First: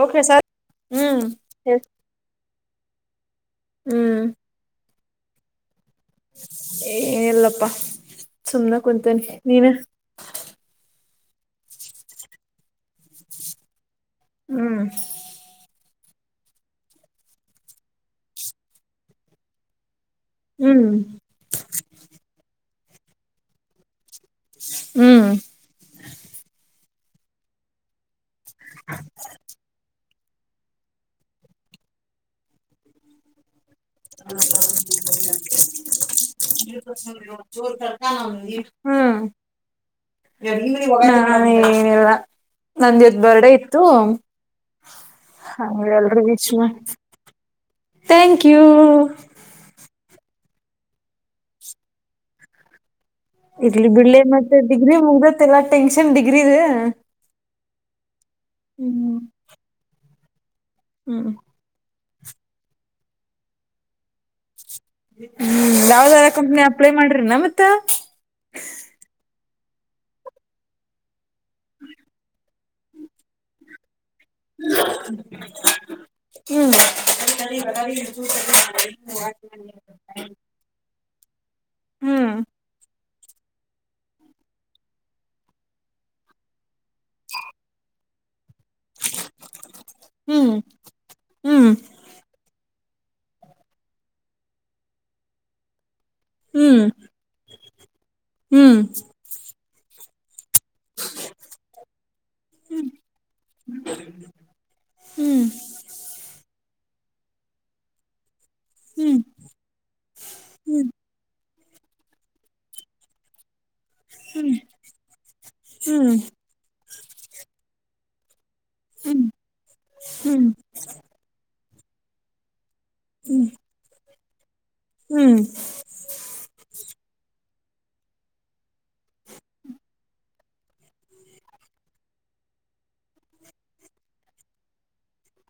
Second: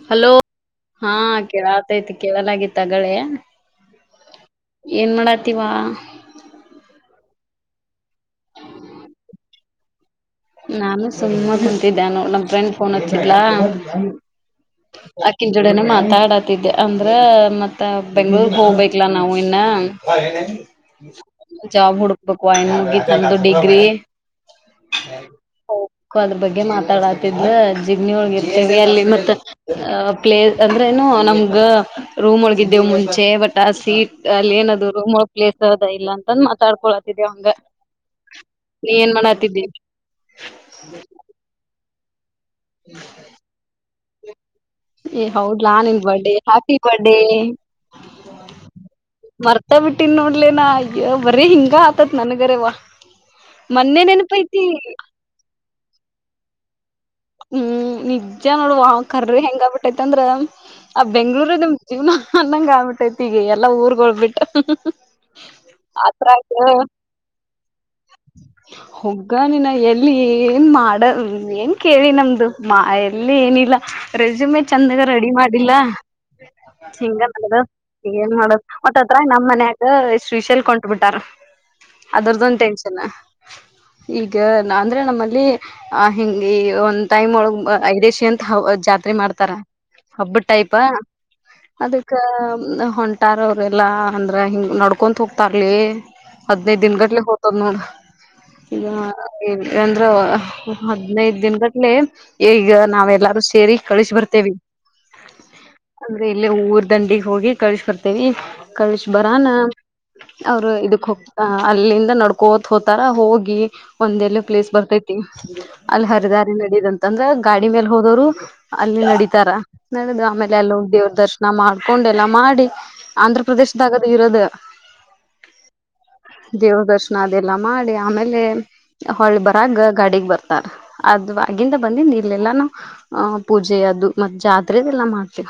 Okay hello sir ಹಾ ಹ್ಮ್ ಕೇಳಾತೈತಿ ಕೇಳಲಾಗಿತ್ತಗಳೇ ಹ್ಮ್ ಏನ್ ಮಾಡತೀವಾ. ಏನಲ್ಲಪ್ಪಾ ಸುಮ್ನೆ ಕುಂತನಿ ನೀನು. ನಾನು ಸುಮ ಸಂತಿದ್ದಿದ್ದೇನ ನೋಡ್ ನನ್ ಫ್ರೆಂಡ್ ಫೋನ್ ಹಚ್ಚಿದ್ಲ. ಹ್ಮ್ ಆಕಿ ಜೋಡಿನೆ ಮಾತ್ -ಡತಿದ್ದೆ ಅಂದ್ರೆ ಮತ್ತ ಬೆಂಗ್ಳೂರ್ ಹೋಗ್ಬೇಕ್ಲ ನಾವು ಇನ್ನ. ಹ್ಮ್ ಜಾಬ್ ಹುಡುಕ್ಬೇಕು [unintelligible] ಮುಗಿತ್ ನಂದ್ ಡಿಗ್ರಿ ಹ್ಮ್ ಆದ್ರು ಬಗ್ಗೆ ಮಾತಾಡಾತಿದ್ಲು ಜಿಗ್ನಿ ಒಳಗಿರ್ತೇವಿ ಅಲ್ಲಿ ಮತ್ತ ಪ್ಲೇಸ್ ಅಂದ್ರೇನು ನಮ್ದು ರೂಮ್ ಒಳಗಿದ್ದೇವು ಮುಂಚೆ ಬಟ್ ಸೀಟ್ ಅಲ್ಲಿ ಏನದು ರೂಮಳ ಪ್ಲೇಸ್ ಅದ ಇಲ್ಲ ಅಂತಂದ ಮಾತಾಡ್ಕೊಳತ್ತಿದೇ ಹಂಗ. ನೀ ಏನ್ ಮಾಡ ಹತಿದ್ದಿ. ನಾನ ಏನಲ್ಲ ನಂದ್ ಬರ್ಡೆ ಇತ್ತು ಏ ಹೌದ್ಲ ಹಂಗ ನಿನ್ ಎಲ್ರಿಗೂ ಬರ್ಡೇ ವಿಶ್ ಮಾಡ್ ಹ್ಯಾಪಿ ಬರ್ಡೇ. ಥ್ಯಾಂಕ್ ಯು ಮರ್ತೆ ಬಿಟ್ಟಿನ್ ನೋಡ್. ಇಲ್ಲೇನಾ ಅಯ ಬರ ಹಿಂಗ ಆತತ್ ನನ್ಗರೇವಾ ಇಡ್ಲಿ ಬಿಡ್ಲಿ ಮತ್ತೆ ಡಿಗ್ರಿ ಮುಗ್ದತ್ ಎಲ್ಲಾ ಟೆನ್ಷನ್ ಡಿಗ್ರಿದ್. ಹ್ಮ್ ನಿಜ ನೋಡುವ ಕರ್ರಿ ಹೆಂಗ ಆಗ್ಬಿಟ್ಟೈತ್ ಅಂದ್ರ ಆ ಹ್ಮ್ ಬೆಂಗ್ಳೂರ್ ನಮ್ ಇವ್ನ ಅನಂಗ್ ಆಗ್ಬಿಟ್ಟೈತಿಗೆ ಎಲ್ಲಾ ಊರ್ಗೋಬೀಟ್ ಹ್ಮ್ ಯಾವ್ದಾವ ಕಂಪ್ನಿ ಅಪ್ಲೈ ಮಾಡ್ರಿ ನ ಮತ್ತ. ಗ ನೀನ ಎಲ್ಲಿ ಏನ್ ಮಾಡ ಏನ್ ಕೇಳಿ ನಮ್ದು ಮಾ ಎಲ್ಲಿ ಏನಿಲ್ಲ. ರೇಸುಮ್ನೆ ಚೆಂದಾಗ ರೆಡಿ ಮಾಡಿಲ್ಲ ಹ್ಮ್ ಹಿಂಗ ಮಾಡದು ಏನ್ ಮಾಡುದು ಒಟ್ಟತ್ರ ನಮ್ ಮನ್ಕ ಶ್ರೀಶೈಲ್ ಹೊಂಟಬಿಟ್ಟಾರ ಅದರ್ದೊಂದು ಹ್ಮ್ ಟೆನ್ಷನ್ ಈಗ ಅಂದ್ರೆ ನಮ್ಮಲ್ಲಿ ಆ ಹಿಂಗ ಒಂದ್ ಟೈಮ್ ಒಳಗ್ ಐದೇಶೀ ಅಂತ ಜಾತ್ರೆ ಮಾಡ್ತಾರ ಹಬ್ಬ ಟೈಪ ಹ್ಮ್ ಹ್ಮ್ ಅದಕ್ಕ ಹೊಂಟಾರ ಅವರೆಲ್ಲ ಅಂದ್ರೆ ಹಿಂ ನಡ್ಕೊತ ಹೋಗ್ತಾರಲಿ ಹ್ಮ್ ಹದ್ನೈದ್ ದಿನ ಗಟ್ಲೆ ಹೋಗತದ್ ನೋಡ್ ಹ್ಮ್ [unintelligible] ಹದ್ನೈದ ದಿನದಟ್ಲೆೇ ಈಗ ನಾವೆಲ್ಲಾರು ಸೇರಿ ಕಳಿಸಿ ಬರ್ತೇವಿ. ಹ್ಮ್ ಹ್ಮ್ ಅಂದ್ರೆ ಇಲ್ಲೆ ಊರ್ ದಂಡಿಗ್ ಹೋಗಿ ಕಳ್ಸ ಬರ್ತೇವಿ ಕಳ್ಸ ಹ್ಮ್ ಬರಾನ ಅವರು ಇದಕ್ ಹೋಗ್ ಅ ಅಲ್ಲಿಂದ ನಡ್ಕೋತ್ ಹೋತಾರ ಹೋಗಿ ಒಂದ ಎಲ್ಲ ಪ್ಲೇಸ್ ಬರ್ತೈತಿ. ಅಲ್ಲಿ ಹ್ಮ್ ಹರಿದಾರಿ ನಡಿದಂತ ಅಂದ್ರ ಗಾಡಿ ಮೇಲೆ ಹೋದವ್ರು. ಅಲ್ಲಿ ಹ್ಮ್ ನಡೀತಾರ ನಡೆದು ಹ್ಮ್ ಆಮೇಲೆ ಅಲ್ಲೋಗ್ ದೇವ್ರ ದರ್ಶನ ಮಾಡ್ಕೊಂಡ್ ಎಲ್ಲಾ ಮಾಡಿ. ಆಂಧ್ರಪ್ರದೇಶದಾಗದು ಇರೋದ ಹ್ಮ್ ದೇವ ದರ್ಶನ ಅದೆೇಲ್ಲ ಎಲ್ಲ ಮಾಡಿ ಆಮೇಲೆ ಹೊಳ್ ಬರಾಗ ಗಾಡಿಗ್ ಬರ್ ಅದ ಆಗಿಂದ ಬಂದ ಇಲ್ಲೆಲ್ಲಾ ಆಹ್ ಪೂಜೆ ಅದು ಮತ್ ಜಾತ್ರೆದ ಎಲ್ಲಾ ಮಾಡ್ತವ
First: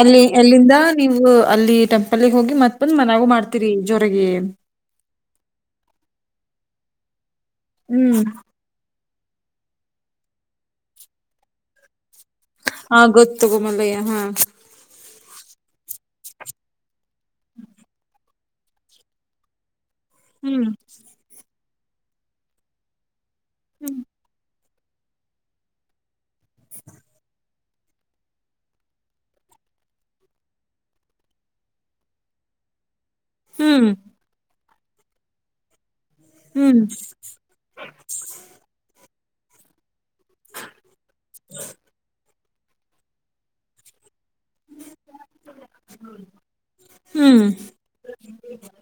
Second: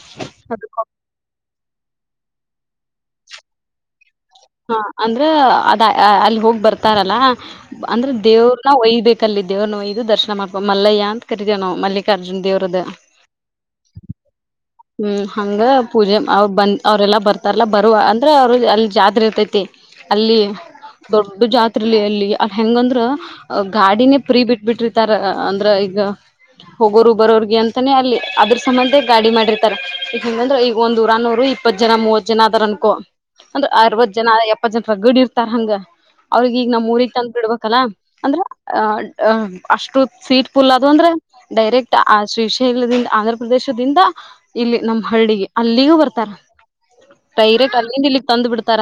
ಅಲ್ಲಿ ಎಲ್ಲಿಂದ ನೀವು ಅಲ್ಲಿ ಟೆಂಪಲ್ಗೆ ಹೋಗಿ ಮತ್ ಬಂದು ಮನ್ಯಾಗು ಮಾಡ್ತೀರಿ ಜೋ ಅಡಿಗೆ ಹಾ ಅಂದ್ರ ಅದ ಅಲ್ಲಿ ಹೋಗ್ ಬರ್ತಾರಲ್ಲ ಅಂದ್ರೆ ಹ್ಮ್ ದೇವ್ರನ್ನ ಒಯ್ಬೇಕ ಕಲ್ಲಿದ್ದೇವು ನಾವು ಇದು ದರ್ಶನ ಮಾಡ ಮಯ್ಯ ಅಂತ ಕರೀತೀವಿ ನಾ ಮಲ್ಲಿಗೆ ಅರ್ಜುನ್ ದೇವ್ರದ ಹಾ ಗೊತ್ ತಗೋ ಮಲ್ಲಯ್ಯ ಹಾ ಹ್ಮ್ ಹಂಗ ಪೂಜೆರು ಬಂದು ಅವರೆಲ್ಲ ಬರ್ತಾರಲ್ಲ ಬರುವ ಅಂದರೆೆ ಅವರು ಅಲ್ಲಿ ಜಾತ್ರೆ ಇರ್ತೈತಿ ಅಲ್ಲಿ ಹ್ಮ್ ದೊಡ್ಡ ಜಾತ್ರೆಲಿ ಅಲ್ಲಿ ಅಲ್ಲಿ ಹೆಂಗಂದ್ರ ಗಾಡಿನೇ ಪ್ರೀ ಬಿಟ್ಟ ಬಿಟ್ಟಿತಾರ ಅಂದ್ರ ಈಗ ಹೋಗೋರು ಬರೋರ್ಗೆ ಅಂತಾನೇ ಅಲ್ಲಿ ಅದ್ರ ಸಂಬಂಧ ಗಾಡಿ ಮಾಡಿರ್ತಾರೆಂಗಂದ್ರೆ ಈಗ ಒಂದಂದು ಊರನ್ನೋರು ಈ ಇಪ್ಪತ್ ಜನ ಮೂವತ್ ಜನ ಅದಾರ ಅನ್ಕೊ ಅಂದ್ರ ಹ್ಮ್ ಅರವತ್ ಜನ ಎಪ್ಪತ್ ಜನ ರಗಡ್ ಇರ್ತಾರ ಹಂಗ ಅವ್ರಗ ಈಗ ಹ್ಮ್ ನಮ್ಮ ಊರಿಗೆ ತಂದು ಬಿಡ್ಬೇಕಲ್ಲ ಅಂದ್ರ ಅ ಅ ಅಷ್ಟು ಸೀಟ್ ಪುಲ್ ಅದು ಅಂದ್ರೆ ಡೈರೆಕ್ಟ್ ಆ ಶ್ರೀಶೈಲದಿಂದ ಆಂಧ್ರ ಪ್ರದೇಶದಿಂದ ಇಲ್ಲಿ ನಮ್ಮ್ ಹಳ್ಳಿಗೆ ಅಲ್ಲಿಗೂ ಬರ್ತಾರ ಹ್ಮ್ ಡೈರೆಕ್ಟ್ ಅಲ್ಲಿಂದ ಇಲ್ಲಿಗ್ ತಂದು ಬಿಡ್ತಾರ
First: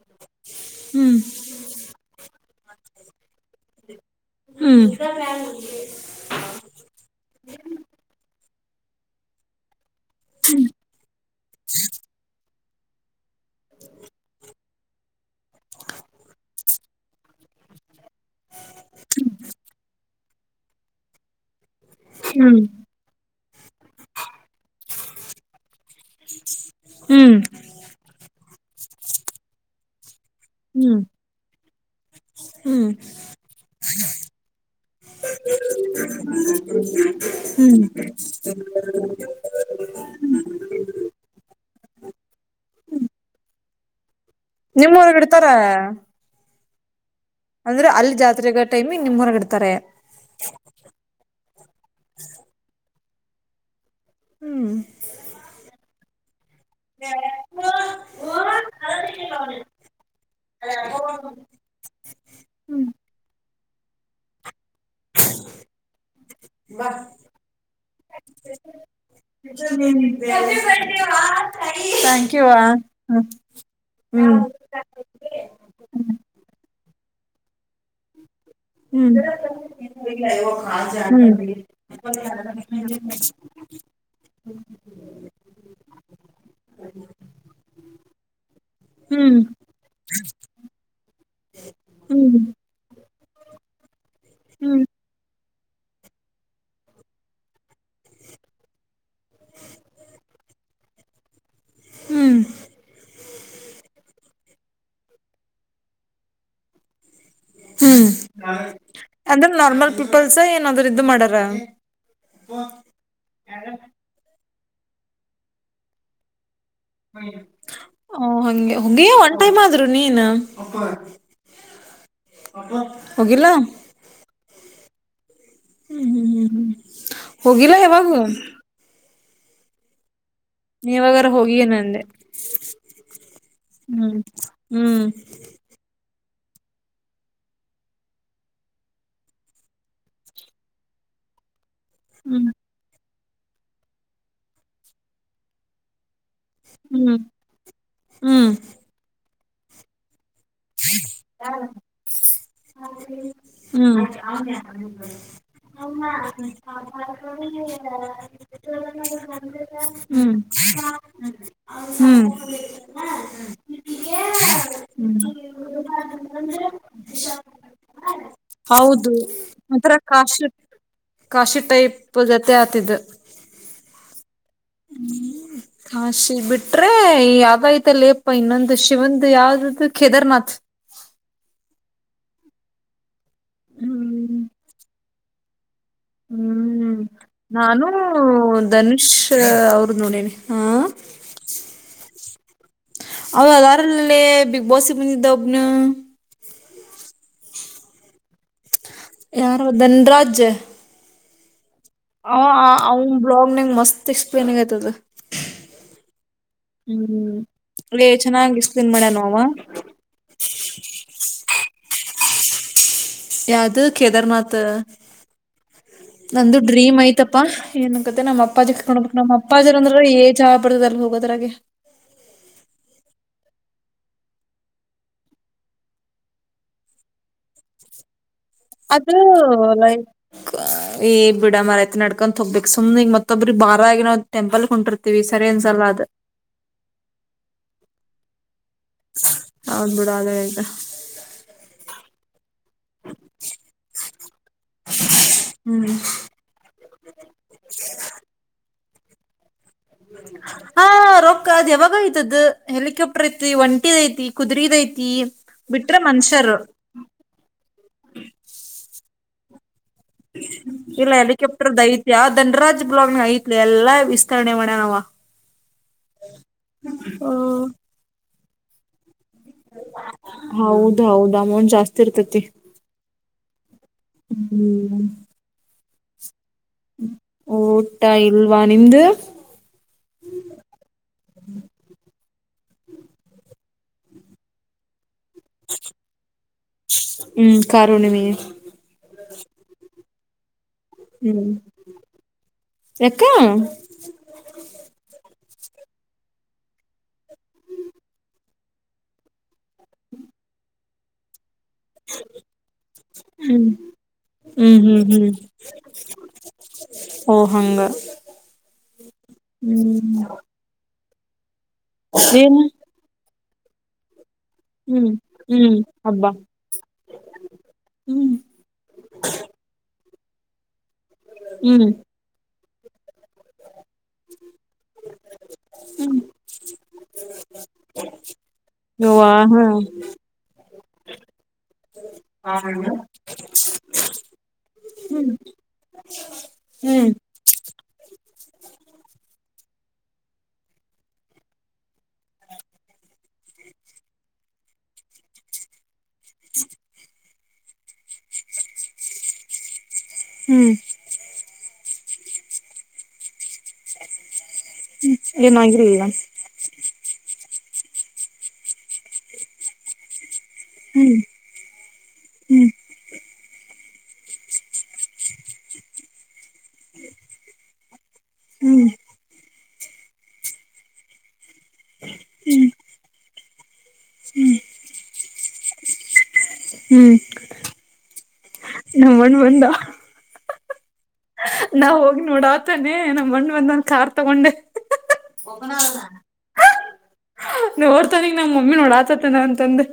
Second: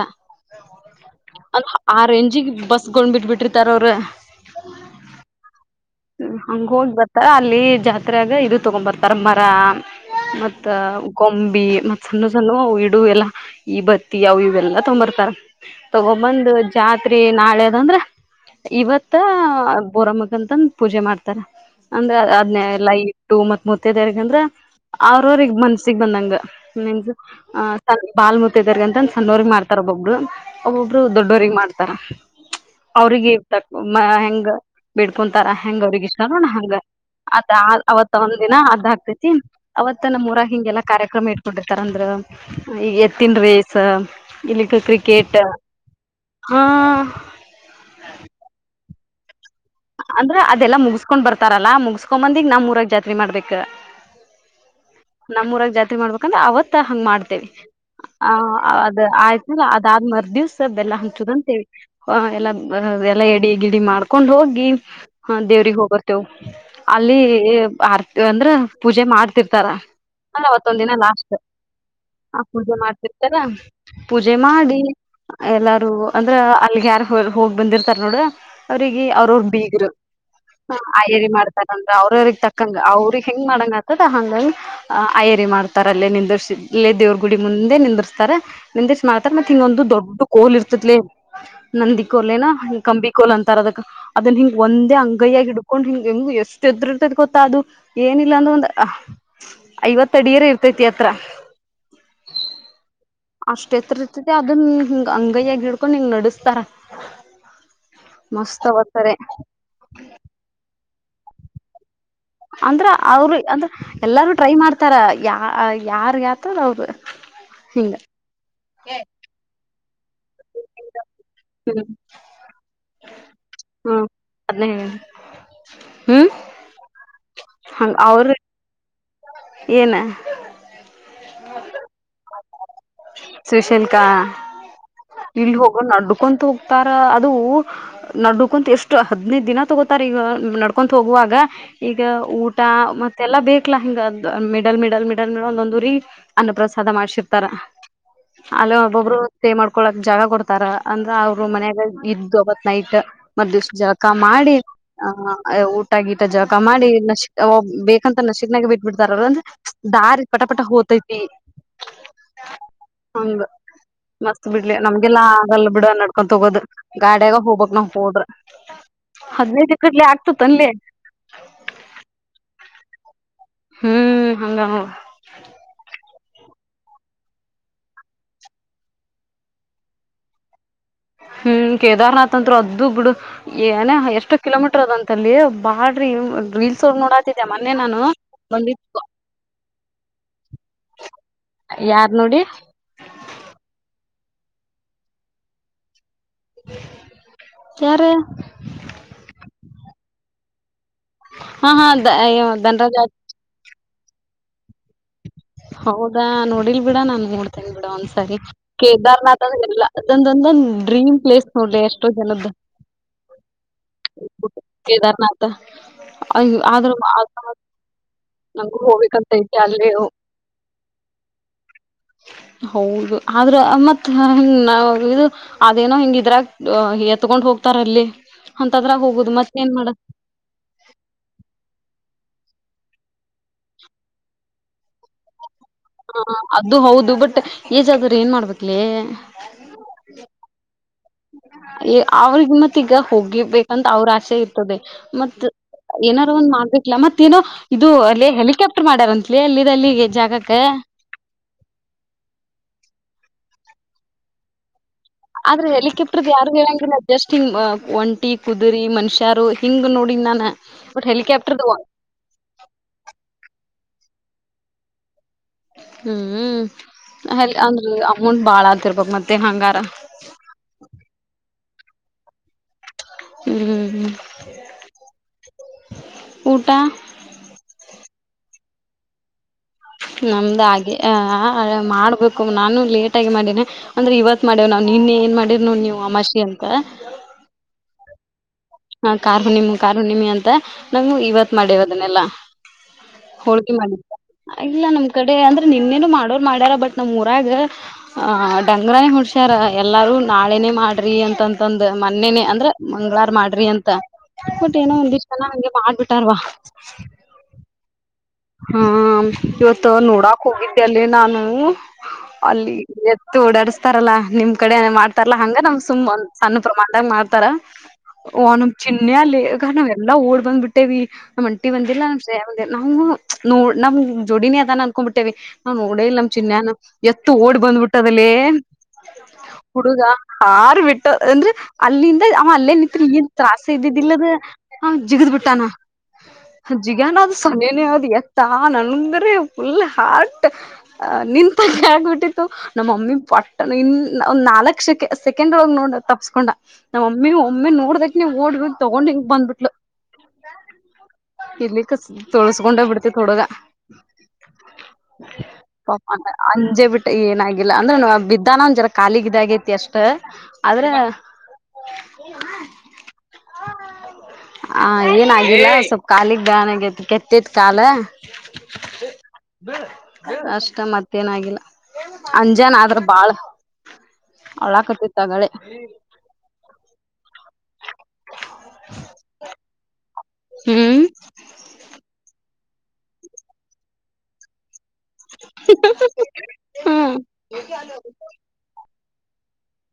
ಹ್ಮ್ ಅಂದ್ರೆ ಆ ರಂಜಿಗೆ ಬಸ್ಗಳನ್ನ ಬಿಟ್ ಬಿಟ್ಟಿರ್ತಾರ ಅವ್ರ ಹ್ಮ್ ಹ್ಮ ಹಂಗ ಹೋಗ್ ಬರ್ತಾರ ಅಲ್ಲಿ ಜಾತ್ರೆ ಆಗ ಇದು ತಗೊಂಡ್ ಬರ್ತಾರ ಮರ ಮತ್ತ ಗೊಂಬಿ ಮತ್ತ್ ಸಣ್ಣ ಸಣ್ಣವು ಇಡು ಎಲ್ಲಾ ಈ ಬತ್ತಿ ಅವು ಇವೆಲ್ಲಾ ತಕೊಂಡು ಬಾ ತಗೊಬಂದು ಜಾತ್ರಿ ನಾಳೆ ಅದಂದ್ರ ಇವತ್ತ ಬೋರಮ್ಮಗ ಅಂತಂದ ಪೂಜೆ ಮಾಡ್ತಾರ ಅಂದ್ರೆ ಅದ್ನ ಹ್ಮ್ ಹ್ಮ್ ಲೈಟ್ಟು ಮತ್ ಮುತ್ತೆದರ್ಗಂದ್ರ ಅವ್ರವ್ರಗ್ ಮನ್ಸಗ್ ಬಂದಂಗ ಮೀನ್ಸ್ ಹ್ಮ್ ಬಾಲ್ಮಮುತೈದೆಯರು ಅಂತಂದ ಸಣ್ಣವ್ರಗ್ ಮಾಡ್ತಾರೆ ಒಬೊಬ್ಬರು ಹ್ಮ್ ಒಬ್ಬೊಬ್ರು ದೊಡ್ಡೋರಿಗೆ ಮಾಡ್ತಾರೆ ಹ್ಮ್ ಅವ್ರಿಗೆ ಇತ ಹೆಂಗ ಬಿಡ್ಕೊಂತಾರ ಹೆಂಗ ಅವ್ರಗ ಇಷ್ಟ ನೋಡ ಹಂಗ ಅವತ್ ಒಂದ್ ದಿನ ಅದ್ ಹಾಕ್ತೈತಿ ಅವತ್ ನಮ್ಮ ಊರಾಗ ಹಿಂಗೆಲ್ಲಾ ಕಾರ್ಯಕ್ರಮ ಇಟ್ಕೊಂಡಿರ್ತಾರ ಅಂದ್ರ ಈಗ ಎತ್ತಿನ ರೇಸ್ ನಿಮ್ಮೂರ್ಗ್ ಇಡ್ತಾರಾ ಹ್ಮ್ ಅಂದ್ರೆ ಅಲ್ಲಿ ಜಾತ್ರೆ ಟೈಮಿ ನಿಮ್ಮ ಊರಾಗ ಇಡ್ತಾರ ಅಂದ್ರ ಅದೆಲ್ಲ ಮುಗಸ್ಕೊಂಡ್ ಬರ್ತಾರಲ್ಲಾ ಮುಗಸ್ಕೊ ಬಂದಿ ನಮ್ಮ ಊರಾಗ ಜಾತ್ರೆ ಮಾಡ್ಬೇಕ ಹ್ಮ್ ನಮ್ಮೂಊರಾಗ ಜಾತ್ರೆ ಮಾಡ್ಬೇಕಂದ್ರೆ ಅವತ್ತ ಹಂಗ್ ಮಾಡ್ತೇವಿ ಆ ಅದ್ ಆಯ್ತಲ್ಲ ಅದಾದ್ ಮರ್ ದಿವ್ಸ ಬೆಲ್ಲ ಹಂಚುದಂತೇಳಿ ಎಲ್ಲ ಹ್ಮ್ ಅದೆಲ್ಲಾ ರೆಡಿ ಗಿಡಿ ಮಾಡ್ಕೊಂಡ್ ಹೋಗಿ ಹ ದೇವ್ರಿಗೆ ಹೋಗಿ ಬರ್ತೇವು ಅಲ್ಲಿ ಆರ್ತಿ ಅಂದ್ರ ಪೂಜೆ ಮಾಡ್ತಿರ್ತಾರ ಅಲ್ಲ ಅವತ್ತೊಂದ ದಿನ ಲಾಸ್ಟ್ ಥ್ಯಾಂಕ್ ಹ ಯು ವಾ ಪೂಜೆ ಹ್ಮ್ ಮಾಡ್ತಿರ್ತಾರ ಪೂಜೆ ಹ್ಮ್ ಮಾಡಿ ಎಲ್ಲಾರು ಅಂದ್ರ ಅಲ್ಲಿಗೆ ಯಾರ ಹೋಗ್ ಬಂದಿರ್ತಾರ ನೋಡ ಅವ್ರಿಗೆ ಹ್ಮ್ ಅವ್ರ ಅವ್ರ ಬೀಗರು ಹ ಅಯ್ಯರಿ ಮಾಡ್ತಾರಂದ್ರ ಅವ್ರ ಅವ್ರಗ್ ತಕ್ಕಂಗ ಅವ್ರಗ್ ಹೆಂಗ್ ಮಾಡಂಗ ಆತದ ಹಂಗಂಗ ಅಯ್ಯರಿ ಮಾಡ್ತಾರಲ್ಲೇ ನಿರ್ಸೇ ದೇವ್ರ ಗುಡಿ ಮುಂದೆ ನಿಂದರ್ ತಾರ ನಿಂದೆಷ್ಟ ಮಾಡ್ತಾರ ಹ್ಮ್ ಮತ್ತತ್ ಹಿಂಗೊಂದು ದೊಡ್ಡ ಕೋಲ್ ಇರ್ತತ್ಲಿ ನಂದಿ ಕೋಲ್ ಹ್ಮ್ ಏನ ಕಂಬಿ ಕೋಲ್ ಅಂತಾರ ಅದಕ್ ಅದನ್ ಹಿಂಗ ಹ್ಮ್ ಒಂದೇ ಅಂಗಯ್ಯಾಗಿ ಇಡ್ಕೊಂದು ಹಕೊಂಡ್ ಹಂಗೆ ಎಷ್ಟ ಎದುರ ಇರ್ತದ ಗೊತ್ತಾ ಅದು ಏನಿಲ್ಲ ಅಂದ್ರ ಒಂದು ಐವತ್ತ ಅಡಿಯರ ಇರ್ತ ಐತಿ ಎತ್ರ ಹ್ಮ್ ಅಷ್ಟ್ ಎತ್ರ ಇರ್ತದೆ ಅದ ಹಿಂಗ ಅಂಗಯ್ಯಗ ಹಿಡ್ಕೊಂಡ್ ಹಂಗ್ ನೆಡಿಸ್ತಾರ ಹ್ಮ್ ಅಂದ್ರೆ ನಾರ್ಮಲ್ ಪೀಪಲ್ಸ್ ಏನಾದ್ರು ಇದ್ದು ಮಾಡಾರ ಅಂದ್ರ ಅವರು ಅಂದ್ರ ಎಲ್ಲಾರು ಟ್ರೈ ಮಾಡ್ತಾರ ಯ ಯಾರ್ ಯ ಹ್ಮ ಹಂಗೆ ಗೆ ಒನ್ ಟೈಮ್ ಆದ್ರು ನೀನ್ ಹ್ಮ್ ಹೋಗಿಲ್ಲ. ಹ್ಮ್ ಹ್ಮ್. ಹೋಗಿಲ್ಲ ಹಂಗ ಯಾವಾಗೂ, ಅವ್ರ ಏನ ನೀ ಯಾವಾಗರ ಹೋಗಿ ಏನಂದೆ. ಸುಶೀಲ್ಕಾ ಹ್ಮ್ ಹ್ಮ್. ನಡ್ಕೊ ಹೋಗ್ತಾರ ಅದು ನಡ್ಕೊಂತ ಎಷ್ಟು ಹದನೈದು ದಿನ ತಗೋತಾರ ಈಗ ನಡ್ಕೊತ್ ಹೋಗುವ ಹಾಗ, ಈಗ ಹ್ಮ್ ಊಟ ಮತ್ತೆಲ್ಲಾ ಬೇಕಲಾ ಹಿಂಗದ ಮಿಡಲ್ ಮಿಡಲ್ ಮಿಡಲ್ ಮಿಡಲ್ ಒಂದೊಂದುರಿ ಅನ್ನಪ್ರಸಾದ ಹ್ಮ್ ಮಾಡ್ಸಿರ್ತಾರ ಹ್ಮ್ ಅಲ್ಲ ಒಬ್ಬೊಬ್ರು ಸ್ಟೇ ಮಾಡ್ಕೊಳ್ಳ ಕ ಜಾಗ ಕೊಡ್ತ ತರ. ಅಂದ್ರ ಅವರು ಮನ್ಯಾಗ ಇದ್ದ ಒತ್ ನೈಟ್ ಮ ದಿವಸ ಹ್ಮ್ ಜಕ ಮಾಡಿ ಆಹ, ಊಟ, ಗೀಟ, ಜಳಕ ಮಾಡಿ. ನಶ ಬೇಕಂತ ನಶ ನಾಗ ಬಿಟ್ಬಿಡ್ತಾರ ಅಂದ್ರ ದಾರಿ ಹ್ಮ್ ಪಟಪಟ ಹೋತೈತಿ. ಹ್ಮ್ ಹಂಗ ಮಸ್ತ್ ಬಿಡ್ಲಿ ನಮ್ಗೆಲ್ಲಾ, ಹ್ಮ್ ಆಗಲ್ಲ ಬಿಡ ನಡ್ಕೊಂಡ ತಗೋದು ಗಾಡಿಯಾಗ ಹೋಗ್ಬಕ್ ನಾವು ಹೋದ್ರ. ಹೌದು ಹದ್ನೈದು ಒಂತರ ಎಕಡ್ಲಿ ಆಗ್ತತ್ ಕಾಶಿ, ಅನ್ಲಿ ಕಾಶಿ ಟೈಪ್ ಜೊತೆ, [inaudible] ಹ್ಮ್ ಹಂಗ ನೋಡ್ ಶ ಬಿಟ್ರೆ ಯಾವೈತ ಲ ಅಪ್ಪ ಇನ್ನೊಂದು ಶಿವನ್ ಯಾವ್ದ್ದು ಕೇದಾರ್ನಾಥ್. ಹ್ಮ್ ಕೇದಾರ್ನಾಥ್ ಅಂತರು ಅದದು ಬಿಡು ಏನ ಎಷ್ಟು ಹ್ಮ್ ಕಿಲೋಮೀಟರ್ ಅದಂತಲ್ಲಿ. ಬಾಳ್ರಿ ರೀಲ್ಸ್ ಅವ್ರ ಹ್ಮ್ ನೋಡಾತಿದ್ದೆ ಮೊನ್ನೆ ನಾನು ಬಂದಿತ್ತು ಧನುಷ್ ಅವ್ರ ನೋಡಿನಿ ಹ, ಹಾ, ಯಾರ್ ನೋಡಿ. ಅದಾರಲ್ಲೇ ಬಿಗ್ ಬಾಸ್ ಗಿ ಬಬಂದಿದ ಒಬ್ಬನು. ಯಾರ್. ಯಾರು ಧನರಾಜ್. [inaudible] ಹ ಧನ್ರಾಜ್ ಅವನ್ ಬ್ಲಾಗ್ನಂಗ್ ಮಸ್ತ್ ಎಕ್ಸ್ಪ್ಲೇನ್ಂಗ ಆಯ್ತದ. ಹೌದಾ ನೋಡಿಲ್ ಬಿಡ ನಾನ್ ನೋಡ್ಡ್ತೇನಿ ಬಿಡ. ಲೇ ಒಂದ್ಸಾರಿ ಚೆನ್ನಾಗ್ ಎಕ್ಸ್ಪ್ಲೇನ್ ಮಾಡ್ಯಾನ ಅವ ಕೇದಾರನಾಥ ಅಂದ ಅದಂದೊಂದ ಡ್ರೀಮ್ ಪ್ಲೇಸ್ ನೋಡ್ರಿ ಎಷ್ಟೋ ಜನದ್ದ. ಯಾವ್ದ ಕೇದಾರನಾಥ. ಕೇದಾರ್ನಾಥ ನಂದು ಆದ್ರೂ ಡ್ರೀಮ್ ಐ್ತಪ್ಪ. ಏನಕತ್ತ, ನಮ್ಮ್ ಅಪ್ಪಾಜಿ ನಂಗೂ ಕತ್ಕೊಂಡಬೇಕು ಹೋಗ್ಬೇಕಂತ ನಮ್ಮ್ ಐತಿ ಅಪ್ಪಾಜರ ಅಲ್ಲಿ ಅಂದ್ರಏ ಚಹಾ ಬಡದಲ್ ಹೋಗೋದ್ರಾಗೆ, ಹೌದು ಆದ್ರ ಮತ್ ಹ ನ ಇದು ಅದೇನೋ ಹಿಂಗ ಇದ್ರಾಗ ಎತ್ಕೊಂಡ್ ಹೋಗ ಹೋಗ್ತಾರಲ್ಲಿ. ಅದು ಲೈಕ್ ಈ ಬಿಡ ಮರಐತ್ ನಡ್ಕೊ ತೋಹೋಬೀಕ್ ಮತ್ತೊಬ್ಬರಿಗಿ ಬಾರ ಆಗಿ ನಾವು ಟೆಂಪಲ್ಕ ಹೊಂಟಿಇರ್ತೀವಿ ಸರಿ ಅನೆಸ್ ಹ ಅದು ಹೌದು ಬಟ್ ಏಜ್ ಆದ್ರೂ ಏನ್ ಮಾಡ್ಬೇಕ. ಹೌದ್ಬಿಡ ಅೇ ಆಯ್ತಾ ಅವ್ರಿಗೆ ಮತ್ತ ಈಗ ಹೋಗಿರ್ಬೇಕಂತ ಅವ್ರ ಆಸೆ ಇರ್ತ ಮತ್ ಹ್ಮ್ ಏನಾದಾರು ಒಂದ್ ಮಾಡ್ಬೇಕಲ ಮತ್ತೇನೋ ಇದು ಅಲ್ಲಿ ಹೆಲಿಕಾಪ್ಟರ್ ಮಾಡ್ಯಾರಂತ ಹಾ ರೊಕ್ಕ ಅದ್ ಯಾವಾಗ ಆಯ್ತದ್ದು ಹೆಲಿಕಾಪ್ಟರ್ ಐತಿ ಒಂಟಿ ಐತಿ, ಕುದು್ರಿದ ಐತಿ, ಆದ್ರೆ ಬಿಟ್ರೆ ಹೆಲಿಕಾಪ್ಟರ್ ಯಾರು ಮನುಷ್ಯರು ಹೇಳಂಗಿಲ್ಲ ಜಸ್ಟ್ ಹಿಂಗ ಒಂಟಿ ಕುದುರಿ ಮನುಷ್ಯಾರು. ಹಿಂಗ್ ನೋಡಿನ್ ನಾನ ಇಲ್ಲ ಹೆಲಿಕಾಪ್ಟರ್ದ ಐತ್ಯ ಧನ್ರಾಜ್ ಬ್ಲಾಗ್ಹನ ಐತಿ. ಎಲ್ಲಾ ವಿಸ್ತರಣೆ ಮಾಡ್ಯಾನ್ ಅವ್ವ. ಹ್ಮ್ ಅಂದ್ರ ಅಮೌಂಟ್ ಬಾಳ ಆತಿರ್ಬಕ್ ಮತ್ತ. ಹೌದ ಹೌದು ಅಮೌಂಟ್ ಜಾಸ್ತಿ ಇರ್ತತಿ. ಹ್ಮ್. ಹ್ಮ್. ಊಟ ಊಟಾ ಇಲ್ವಾ ನಿಮ್ದು ನಮ್ದ ಹಾಗೆ ಮಾಡ್ಬೇಕು ನಾನು ಲೇಟ್ ಆಗಿ ಮಾಡೇನೆ ಅಂದ್ರೆ ಇವತ್ ಮಾಡೇವಿ ನಾವು ನಿನ್ನಿ. ಮಾಡಿರ್ ನ ನೀವು ಅಮಾಷಿ ಅಂತ ಹ್ಮ್ ಕಾರುಣಿಮೆ ಹಾ ಕಾರಾರ್ುಣಿಮ ಕಾರಾರ್ುಣಿಮಿ ಅಂತ ನಂಗ ಹ್ಮ್ ಇವತ್ ಮಾಡೇವದನ್ನಲ್ಲ ಹೋಳ್ ಯಾಕ ಮಾಡ ಇಲ್ಲ ನಮ್ ಕಡೆ ಅಂದ್ರೆ ನಿನ್ನೆನು ಮಾಡೋರು ಮಾಡ್ಯಾರ ಬಟ್ ನಮ್ಮ್ ಊರಾಗ ಡಂಗರಾನೇ ಹುಡ್ಸ್ಯಾರ ಎಲ್ಲಾರು ನಾಳೆ ಮಾಡ್ರಿ ಅಂತಂತಂದ ಮನೆನೆ ಅಂದ್ರ ಮಂಗ್ಾರ ಹ್ಮ್ ಮಾಡಿ ಿ ಅಂತ ಬಟ್ ಹ್ಮ್ ಏನೋ ಹ್ಮ್ ಹ್ಮ್ ಒಂದಿಷ್ಟ ಚನ್ನ ಹಂಗೆ ಮಾಡ್ಬಿಟ್ಟಾರ್ವಾ ಓ ಹಂಗ ಹಾ ಇವತ್ತು ಹ್ಮ್ ನೋಡಾಕ್ ಹೋಗಿದ್ದೆ ಅಲ್ಲಿ ನಾನು ಏನ್ ಅಲ್ಲಿ ಓಡಾಡಸ್ತಾರಲ್ಲಾ ನಿಮ್ ಕಡೆಏ ಹ್ಮ್ ಮಾಡ್ತಾರಲ್ಲಾ ಹಂಗ ನಮ್ ಹ್ಮ್ ಸು್ ಒ್ ಹಬ್ಬ ಸಣ್ಣ ಪ್ರಮಾಣದಾಗ ಮಾಡ್ತಾರ ಹ್ಮ್ ನು ಚಿನ್ನ ಅಲ್ಲಿ ಗನ ಎಲ್ಲಾ ಓಡ್ ಬಂದ್ಬ ಬಿಟ್ಟೇವಿ ನಮ್ ಅಂಟಿ ಹ್ಮ್ ಬಂದಿಲ್ಲಾ ನಮ್ ಸ ಬಂದ ನಾವು ನೋಡ್ ನಮ್ ಜೋಡಿನಿ ಅದಾನ ಅನ್ಕೊಂಡ್ಬ ಬಿಟ್ಟೇವಿ ನಾವ್ ನೋಡೇ ಇಲ್ ನಮ್ ಚಿನ್ನಾನ ಎತ್ತು ಓಡ್ ಬಂದ್ಬಿಟ್ಟದಲ್ಲಿ ಯವ್ವಾ ಹಾ ಹುಡುಗ ಬಿಟ್ಟು ಅಂದ್ರೆ ಅಲ್ಲಿಂದ ಅವ ಅಲ್ಲೇ ನಿತ್ ಹಗೆನ್ ತತ್ರಾಸ ಇದ್ದಿದ್ದಿಲ್ಲದ ಹಾ ಜಿಗದ ಬುಟ್ಟಾನ ಹ್ಮ್ ಜಿಗಾನದು ಸ ತ್ತಾ ನನ್ಂದ್ರೆ ಫುಲ್ ಹಾರ್ಟ್ ಅ ನಿಂತ ಕಗ್ ಬಿಿಟ್ಟಿತ್ತು ನಮ್ಮ ಮಮ್ಮಿ ಪಟ್ಟಣ ಇನ್ನ ಒಂದ ನಲ್ಕ್ ಶೆ ಸೆಕೆಂಡ್ ಒಳಗೆ ನೋಡ ತಪ್ಸ್ಕೊಂಡ ನಾವ್ಮ್ಮಿ ಒಮ್ಮಿ ನೋಡ್ದಕ್ ನೀವ್ ಓಡ್ ತಗೊಂಡ್ ಹಂಗ ಬಂದ್ಬಿಟ್ಲು ಹ್ಮ್ ಇಲ್ಲಿ ಕ ತೊಳ್ಸ್ಕೊಂಡ್ ಬಿಡ್ತ ತೊಡುಗ ಏನಾಗಿರ್ಲಿಲ್ಲ ಅಂಜೆ ಬಿಟ್ಟ ಏನಾಗಿಲ್ಲ ಅಂದ್ರೆ ಬಿದ್ದಾನ ಒಂದ್ ಜರ ಖಾಲಿಗ ಇದ ಆಾಗೈತಿ ಅಷ್ಟ ಅದರೆ ಹ್ಮ್ ಹ ಏನ ಆಗಿಲ್ಲ ಸ್ವಲ್ಪ್ ಕಾಲಿಗ್ ಬಾನ ಆಗತ್ ಕೆತ್ತೇತ್ ಕಾಲ ಹ್ಮ್ ಅಷ್ಟ ಮತ್ತೇನಾಗಿಲ್ಲ ಅಂಜಾನ ಆದ್ರ ಬಾಳ ಅವಳ ಹಕತಿತ್ತಗಳೆ ಹ್ಮ್ ನಮ್ಮಣ ಬಂದ ಹ್ಮ್ ನಾವ್ ಹೋಗಿ ನೋಡು ಆತಾನೇ ನಮ್ಮ ಮಣ್ಣ್ ಬಂದ ಒಂದ ಕಾರ್ ತಗೊಂಡೆ ಹ್ಮ್ ನೀೋಡ್ತಾನಗ್ ನಮ್ಮ ಮಮ್ಮಿ ನೋಡಾತ ನನ್ ತಂದೆ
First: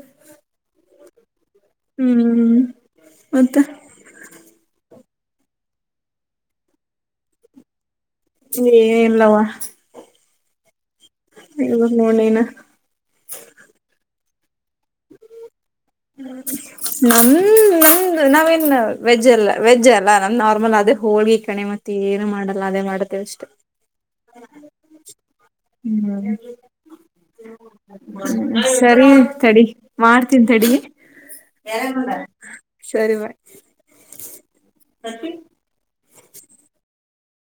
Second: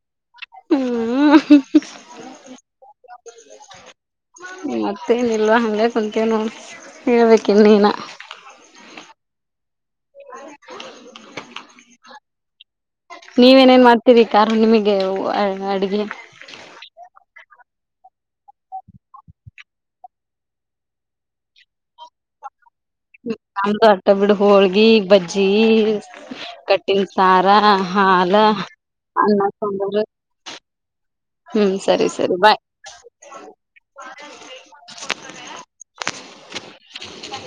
ಹ್ಮ ಹ್ಮ್ ಮತ್ತ ಮತ್ತೇನ ಇಲ್ವಾ ಹಂಗೇ ಕುತ ನೋ ಹೇಳ್ಬೇಕಿ ಇನ್ನನ ನೀ ಏ ಇಲ್ಲವಾ ಇ ನೋಡೇನ ಕಾರ ನಿಮಗೆ ನಮ್ಮ್ ನಮ್ ನಾವೇನ್ ವೆಜ್ ಅಲ್ಲ ವೆಜ್ ಅಲ್ಲ ನಾ ನಾರ್ಮಲ್ ಅದೇ ಹೋಳ್ಗಿ ಕಣೆ ಮತ್ ಏನೆ ಮಾಡದ್ ನಮ್ದು ಅಷ್ಟ ಬಿಡು ಹೋಳ್ಗಿ ಬಜ್ಜಿ ಹ್ಮ್ ಕಟ್ಟಿನ ಸಾರ ಹಾಲ ಸರಿ ಅನ್ನ ತಡಿ ಸಾಂಬಾರು ಮಾಡ್ತೀನ್ ತಡಿ. ಹ್ಮ್ ಸರಿ ಸರಿ ಬಾಯ್. ಸರಿ ಬಾಯ್ ಹಿ ಹ